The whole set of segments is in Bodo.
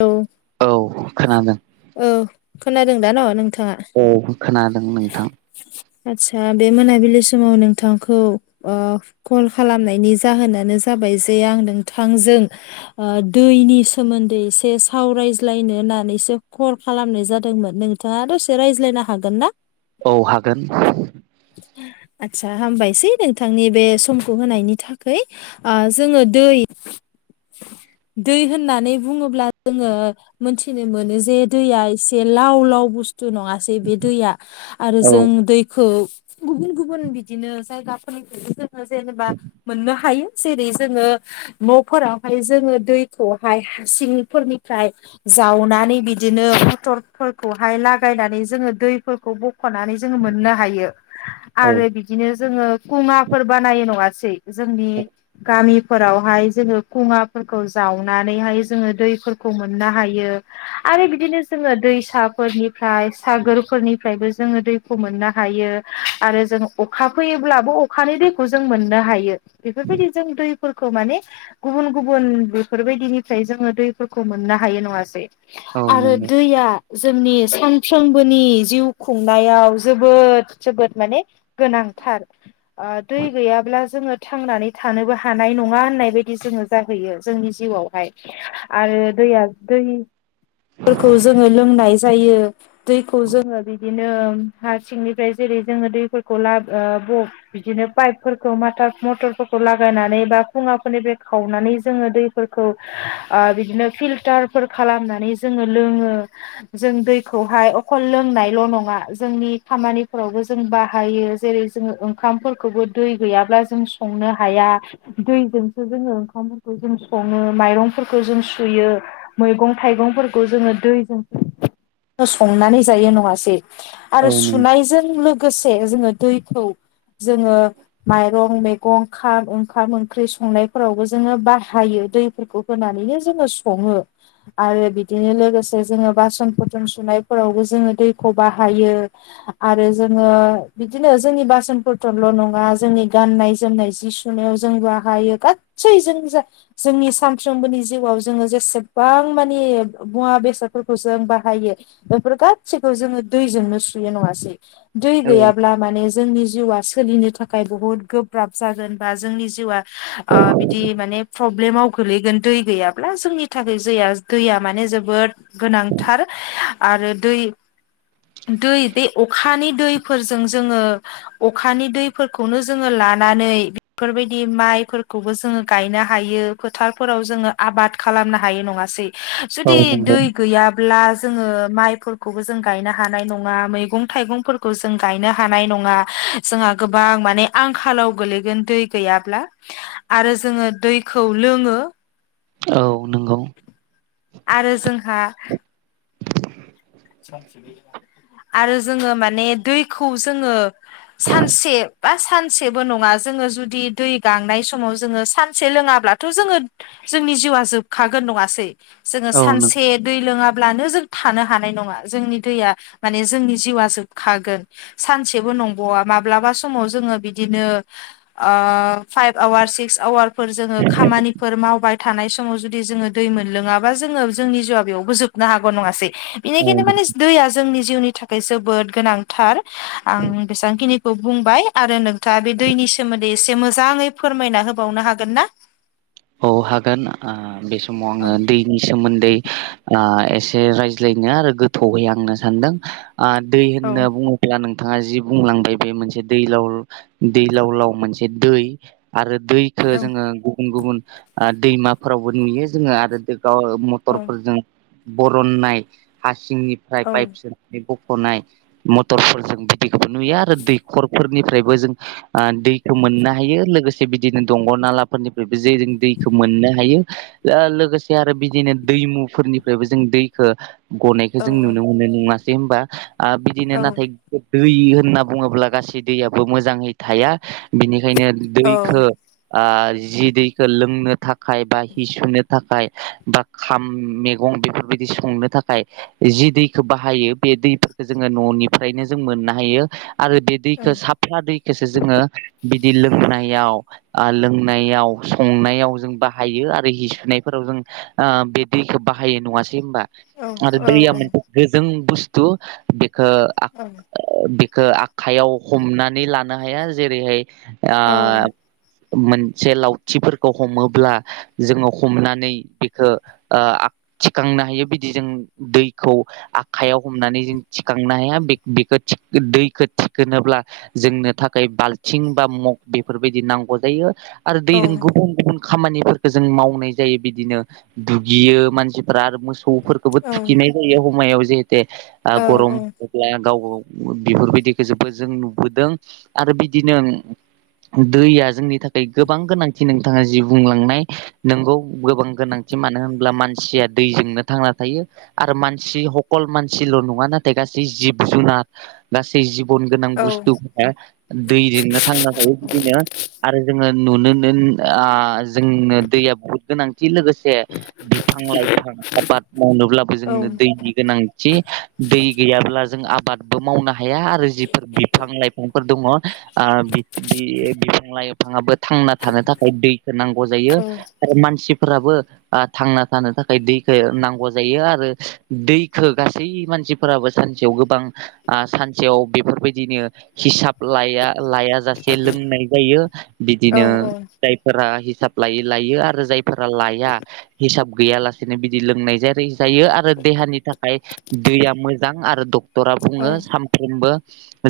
औ औ खोनादों। औ खोनादों दा न' नों औ खोनादों नोंथां। आदसा बे मोनाबिलि समाव नोंथांखौ ओ कल खालामनायनि जाहोनानो जा जाबाय जे आ नोंथांजों ओ दैनि स सोमोन्दै एसे सावरायज्लायनो होननानैसो कल खालामनाय जादोंमोन नोंथाङा दसे रायज्लायना हागोन ना? औ हागोन। आ हामबायसै नोंथांनि बे समखौ होनायनि थाखै आ जोङो दै दै होन होननानै बुङोब्ला जोङो मोनथिनो मोनो जे दैया एसे लाव लाव बुस्थु नङा जे बे दैया आरो औ जों दैखौ गुबुन गुबुन बिदिनो जायगाफोरनिफ्रायबो ओ जेनेबा मोननो हायो जेरै जोङो न'फोरावहाय जोङो दैखौ हाय हासिंफोरनिफ्राय जावनानै बिदिनो मटरफोरखौहाय लागायनानै जोङो दैफोरखौ ब खनानै जोङो मोननो हायो औ आरो बिदिनो जोङो खंङाफोर बानायो नङासै जोंनि गामिफोरावहाय जोङो खंङाफोरखौ जाव नानैहाय जोङो दैफोरखौ मोननो हायो आरो बिदिनो जों दैसाफोरनिफ्राय सागोरफोरनिफ्रायबो जोङो दैखौ मोननो हायो आरो जों अखा फैयोब्लाबो अखा बै दैखौ जों मोननो हायो बेफोरबायदि जों दैफोरखौ माने गुबन गुबन बेफोरबायदिनिफ्राय जोङो दैफोरखौ मोननो हायो नङासै औ आरो नंगौ दैया जोंनि सानफ्रोमबोनि जिउ खुंनायाव जोबोद जोबोद माने गोनां थार ओ दै गैयाब्ला जोङो थांनानै थानोबो हानाय नङा होननाय बायदि जोङो जाहैयो जोंनि जिउआवहाय आरो दैया दै फोरखौ जोङो लोंनाय जायो दैखौ जोङो बिदिनो हारसिंनिफ्राय जे रै जोङो दैफोरखौ ला ओ बो बिदिनो पाइपफोरखौ माटा मटरफोरखौ लागायनानै बा खुंङाफोरनिफ्राय खावनानै जोङो दै फोरखौ आ बिदिनो फिलटारफोर खालामनानै जोङो लोङो जों दैखो खौहाय अकल लोंनायल' नङा जोंनि खामानिफोरावबो जों बाहायो जेरै जों ओंखाम फोरफोरखौबो दै गैयाब्ला जों संनो हाया दैजोंसो जोङो ओंखामफोरखौ जों सङो माइरंफोरखौ जों सुयो मैगं थाइगंफोरखौ जोङो दैजों संनानै जायो नङासै आरो औ नंगौ सुनायजों लोगो लोगोसे जोङो दैखौ जोङो माइरं मैगं खाम ओंखाम ओंख्रि संनायफोरावबो जोङो बाहाय हायो दैफोरखौ होनानैनो जोङो सङो आरो बिदिनो लोगोसे जोङो बासनफोर जों सुनायफोरावबो जोङो दैखौ बाहायो आरो जोङो बिदिनो जोंनि बास फोरथ'ल' नङा जोंनि गाननाय जोमनाय जि सुनायाव जों बाहायो गासै जों जा जोंनि सानफ्रोमबोनि जिउआव जोङो जेसेबां माने मुवा बेसादफोरखौ जों बाहायो बेफोर गासैखौ जोङो दैजोंनो सुयो नङासै दै औ गैयाब्ला माने जोंनि जिउआ सोलिनो थाखाय बुहुत गोब्राब जागोन बा जोंनि जिउआ ओ बिदि माने प्रब्लेमाव गोलैगोन दै गैयाब्ला जोंनि थाखाय जैया दैया माने जोबोद गोनांथार आरो दै। दै बे अखानि दैफोरजों जोङो अखानि दैफोरखौनो जोङो ला लानानै बेफोरबायदि माइफोरखौबो जोङो गायनो हायो। हायो फोथारफोराव जोङो आबाद खालामनो हायो नङासै। औ जुदि नंगौ दै गैयाब्ला जोङो माइफोरखौबो जों गायनो हानाय नङा मैगं थाइगंफोरखौ जों गायनो हानाय नङा जोंहा गोबां माने आंखालाव गोलैगोन दै गैयाब्ला आरो जोङो दै खौ लोङो औ नंगौ आरो जोंहा आरो जोङो माने दैखौ जोङो सानसे बा सानसेबो नङा जोङो जुदि दै गांनाय समाव जोङो सानसे लोङाब्लाथ' जोङो जोंनि जिउआ जोबखागोन नङासै जोङो औ सानसे दै लोङाब्लानो जों थानो हानाय हानाय नङा जोंनि दैया माने जोंनि जिउवा जोबखागोन सानसेबो नंबावा माब्लाबा समाव जोङो बिदिनो ओ फाइफ आवार सिक्स आवारफोर जोङो खामानिफोर मावबाय थानाय समाव जुदि जोङो दै मोनलोङाबा जोङो जोंनि जिउआ बेयावबो जोबनो हागौ नङासै बेनिखायनो नंगौ माने दैया जोंनि जिउनि थाखाय जोबोद गोनांथार आं बेसेबांखिनिखौ बुंबाय आरो नोंथाङा बे दैनि नि सोमोन्दै एसे मोजाङै फोरमायना होबावनो हागोन ना औ हागोन आ बे समाव औ आङो दैनि सोमोन्दै आ एसे रायज्लायनो आरो गोथौहै आंनो सानदों आ दै औ होनना बुङोब्ला नों नोंथाङा जि बुंलांबाय बे मोनसे दैलाव दैलावलाव मोनसे दै आरो दैखो औ जोङो गुबुन गुबुन दैमाफोरावबो नुयो जोङो आरो बे गाव औ मटरफोरजों बरननाय हासिंनिफ्राय औ पाइप सोनानै ब खनाय मटरफोरजों बिदिखौबो नुयो आरो दैखरफोरनिफ्रायबो जों ओ दै खौ मोननो हायो लोगोसे बिदिनो दंग नालाफोरनिफ्रायबो जे जों दैखौ मोननो हायो लो लोगोसे आरो बिदिनो दैमुफोरनिफ्रायबो जों दैखौ गनायखौ जों नुनो मोनो नङासै होनबा बिदिनो औ नाथाय दै होनना बुङोब्ला गासै दैयाबो मोजाङै थाया बिनिखायनो औ दैखो आ जि दै खोलोंनो थाखाय बा हि सुनो थाखाय बा खाम मैगं बेफोरबायदि संनो थाखाय थाखाय जि दैखौ बाहायो बे दैफोरखौ जोङो न'निफ्रायनो जों मोननो हायो आरो बे दैखौ साफा दैखौसो जोङो बिदि लोंनायाव ओ लोंनायाव संनायाव जों बाहायो आरो हि सुनायफोराव जों बे दैखौ बाहायो नङासै दिहोनबा औ आरो औ दैया मोनसे गोजों बुस्थु बेखो आख बिखौ आखाइयाव हमनानै लानो हाया जेरैहाय आ मोनसे लाव थिफोरखौ हमोब्ला जोङो हमनानै बेखो थिखांनो हायो बिदि जों दैखौ आखायाव हमनानै जों थिखांनो हाया बेखो गोनोब्ला जोंनो थाखाय बाल्थिं बा मग बेफोरबायदि नांगौ जायो आरो दैजों गुबुन-गुबुन खामानिफोरखौ जों मावनाय जायो बिदिनो दुगियो मानसिफ्रा आरो मोसौ थौफोरखौबो थुखिनाय जायो हमायाव जिहेते औ गरमोब्ला गावबागाव बेफोरबायदिखौ जोबोद जों नुबोदों आरो बिदिनो दैया जोंनि थाखाय गोबां गोनां नोंथाङा जि बुंलांनाय नोंगौ गोबां गोनांथि मानो होनब्ला मानसिया दैजोंनो थांना थायो आरो मानसि सकल मानसिल' नङा नाथाय गासै जिब जुनार गासै जिब बुन गोनां बुस्थुफोरा दैजोंनो थांनो थायो बिदिनो आरो जोङो नुनो जोंनो दैया बुहुत गोनां। लोगोसे बिफां लाइफां आबाद मावनोब्लाबो जोंनो दैनि गोनांथि। दै गैयाब्ला जों आबादबो मावनो हाया आरो जिफोर बिफां लाइफांफोर दङ' ओ बिनि बिफां लाइफांङाबो थां थानो थाखाय दैखौ नांगौ जायो औ आरो मानसि फोराबो आ थांना थानो थाखाय दैखो नांगौ जायो आरो दैखो गासै मान सिफोराबो सानसेयाव गोबां आ सानसेयाव बेफोरबायदिनो हिसाब लाया-लाया जासे लोंनाय जायो बिदिनो औ जायफोरा हिसाब लायो लायो आरो जायफोरा लाया हिसाब गैयालासेनो बिदि लोंनाय जेरै जायो आरो देहानि थाखाय दैया मोजां आरो डक क्टरा औ बुङो सानफ्रोमबो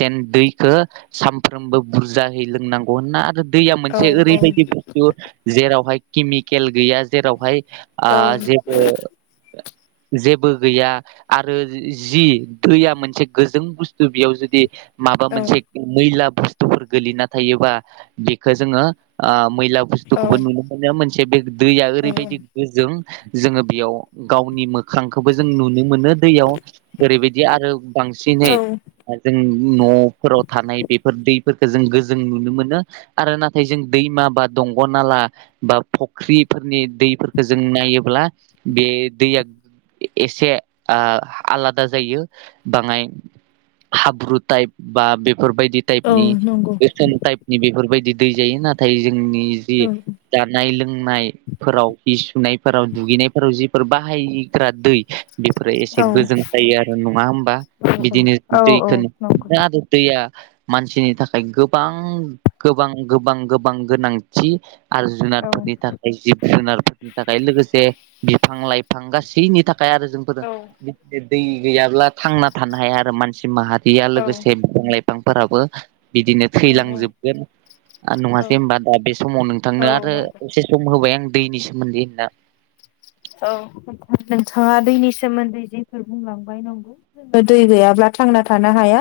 जेन दैखो सामफ्रोमबो बुरजाहै लोंनांगौ होनना आरो दैयाम एसे औ ओरैबायदि बुस्थु जेरावहाय केमिकेल गैया जेरावहाय आ जेबो [unintelligible] जेबो गैया आरो जि जि दैया मोनसे गोजों बुस्थु बेयाव जुदि माबा औ मोनसे ओ मैला बुस्थुफोर गोलैना थायोबा बेखो जोङो ओ मैला औ बुस्थुखौबो नुनो मोनो मोनसे बे दैया ओरैबायदि गोजों जोङो बेयाव गावनि मोख खांखबो जों नुनो मोनो दैयाव ओरैबायदि आरो औ बांसिनै ओ जों न'फोराव थानाय बेफोर दैफोरखो जों गोजों नुनो मोनो आरो नाथ थाय जों दैमा बा दंग'नाला बा फुख्रिफोरनि दैफोरखो जों नायोब्ला बे दैया ए एसे ओ आलादा जायो बाङाय हाब्रु टाइप बा बेब फोरबायदि औ टाइपनि नंगौ गोसोन टाइपनि बेफोरबायदि दै जायो नाथाय जों जोंनि जि औ जानाय लोंनायफोराव हि सुनायफोराव दुगैनायफोराव जिफोर बाहायग्रा दै बेफोरो एसे औ गोजों जायो आरो नङा होमबा बिदिनो औ दैखो [unintelligible] मोनो आरो दैया मानसिनि थाखाय गोबां-गोबां गोबां-गोबां गोनांथि आरो जुनादफोरनि थाखाय जिब -जुनारफोरनि थाखाय लोगोसे बिफां -लाइफां गासैनि थाख खाय आरो जोंफोरो बे [unintelligible] दै गैयाब्ला थांना थानो हाया आरो मानसि माहा रिया औ लोगोसे बिफां- लाइफांफोराबो बिदिनो थैलांजोबगोन ओ नङासै होनबा दा बे समाव औ नोंथांनो आरो नंगौ एसे सम होबाय आं दैनि सोमोन्दै होनना औ [unintelligible] नोंथाङा दैनि सोमोन्दै जेफोर बुंलांबाय नंगौ ओ दै गैयाब्ला आ थांना थानो हाया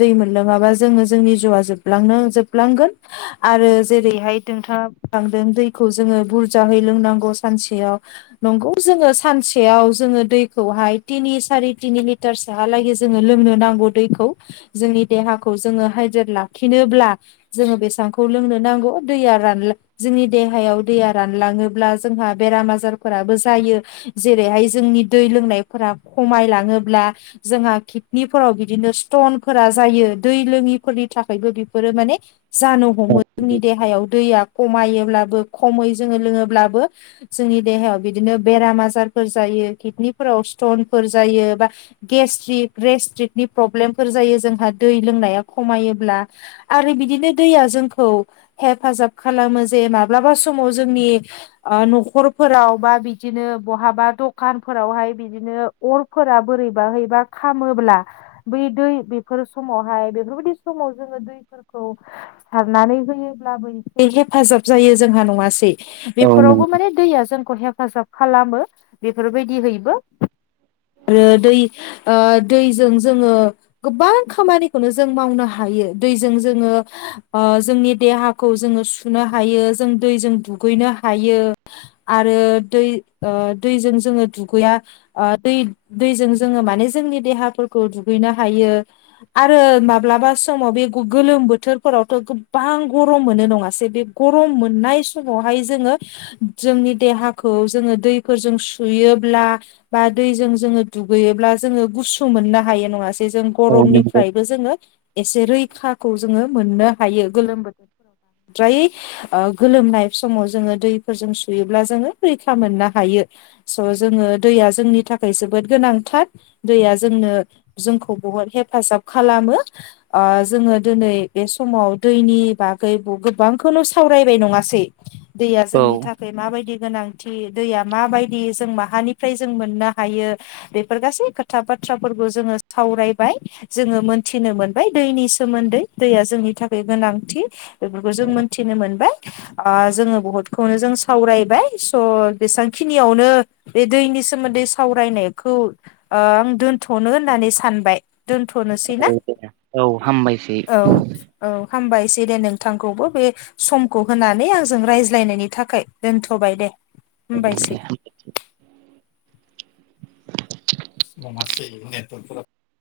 दै मोनलोङाबा जोङो जोंनि जिउआ जोबलांनो जोबलांगोन आ आरो जेरैहाय नोंथाङा बुंलांदों दैखौ जोङो बुरजाहै लोंनांगौ सानसेयाव नंगौ जोङो सानसेयाव जोङो दैखौहाय तिनि सारि तिनि लिटारसोहालागै जोङो लों नो नांगौ दैखौ जोंनि देहाखौ जोंङो हाइड्रेट लाखिनोब्ला जोंङो बेसेसांखौ लों नो नांगौ दैआ रानलां जोंनि देहायाव दैआ रानलाङोब्ला जोंहा बेराम आजार फोराबो जायो जेरैहाय जोंनि दै लोंनायफोरा खमाय लाङोब्ला जोंहा खिद निफोराव बिदिनो स्टनफोरा जायो दै लोङिफोरनि थाखायबो बेफोरो माने जानो औ हमो जोंनि देहायाव दैया खमायोब्लाबो खमै जोङो लोङोब्लाबो जोंनि देहायाव बिदिनो बेराम आजारफोर जायो खितकनिफोराव स्टनफोर जायो बा गेस्ट्रिक ग्रे स्ट्रिक नि प्रल्बेमफोर जायो जोंहा दै लोंनाया खमायोब्ला आरो बिदिनो दैया जोंखौ खौ हेफाजाब खालामो जे माब्लाबा समाव जोंनि ओ न'खरफोराव बा बिदिनो बहाबा दखानफोरावहाय बिदिनो अरफोरा‌ बोरैबा हैबा खामोब ब्ला बै दै बेफोर समावहाय बेफोरबादि समाव जोङो दैफोरखौ सारना [unintelligible] एसे हेफाजाब जायो जोंहा नङासै बेफोराव बो नंगौ माने दैआ जोंखौ हेफ फाजाब खालामो बेफोरबायदि हैबो आरो दै ओ दैजों जोङो गोबां खामानिखौनो जों मावनो हा हायो। दैजों जोङो ओ जोंनि देहाखौ जोङो सुनो हायो, जों दैजों दु गैनो हायो आरो दै ओ दैजों जोङो दुगैया आ दै-दैजों जोङो माने जोंनि देहाफोर खौ दुगैनो हायो आरो माब्लाबा समाव बे गु गोलोम बोथोरफोरावथ' गोब्बां बां गरम मोनो नङासै, बे गरम मोननाय समावहाय जोङो जोंनि देहा खौ जोङो दैफोरजों सुयोब्ला बा दैजों जोङो दुगैयोब्ला जोङो गुसु मो मोननो हायो नङासै, जों औ नंगौ गरमनिफ्रायबो जोङो एसे रैखाखौ जोङो मोननो हायो गोलोम बोथोरफोराव। द्रायै ओ गोलोमनाय समाव जोङो दैफोरजों सुयोब्ला जोङो रैखा मोननो हायो। स' जोङो दैया जोंनि थाखाय जोबोद गोनांथार। दैया जों नो जोंखौ बहद हेफाजाब खालामो। ओ जोङो दोनै बे समाव दै नि बागै बु गोबांखौनो सावरायबाय नङासै, दैया औ जोंनि थाखाय माबायदि गोनां थि, दैया माबायदि, जों माहानिफ्राय जों मोननो हायो, बेफोर गासै खोथा बाथ्राफोर खौ जोङो सावरायबाय। जोङो मोनथिनो मोनबाय दैनि सोमोन्दै दैया जोंनि थाखाय गोनां थि बेफोरखौ जों मोनथिनो मोनबाय। ओ जोङो बुहुदखौनो जों सावरायबाय। स' बेबसांखिनियावनो बे दैनि सोमोन्दै सावरायनायखौ ओ आं दोनथ' नो होननानै सानबाय। दोनथ'नोसै औ ना? दे औ हामबायसै औ औ। हामबायसै दे नोंथांखौबो बे समखौ होनानै आंजों रायज्लायनायनि थाखाय दोनथ'बाय दे। हामबायसै। दे [unintelligible]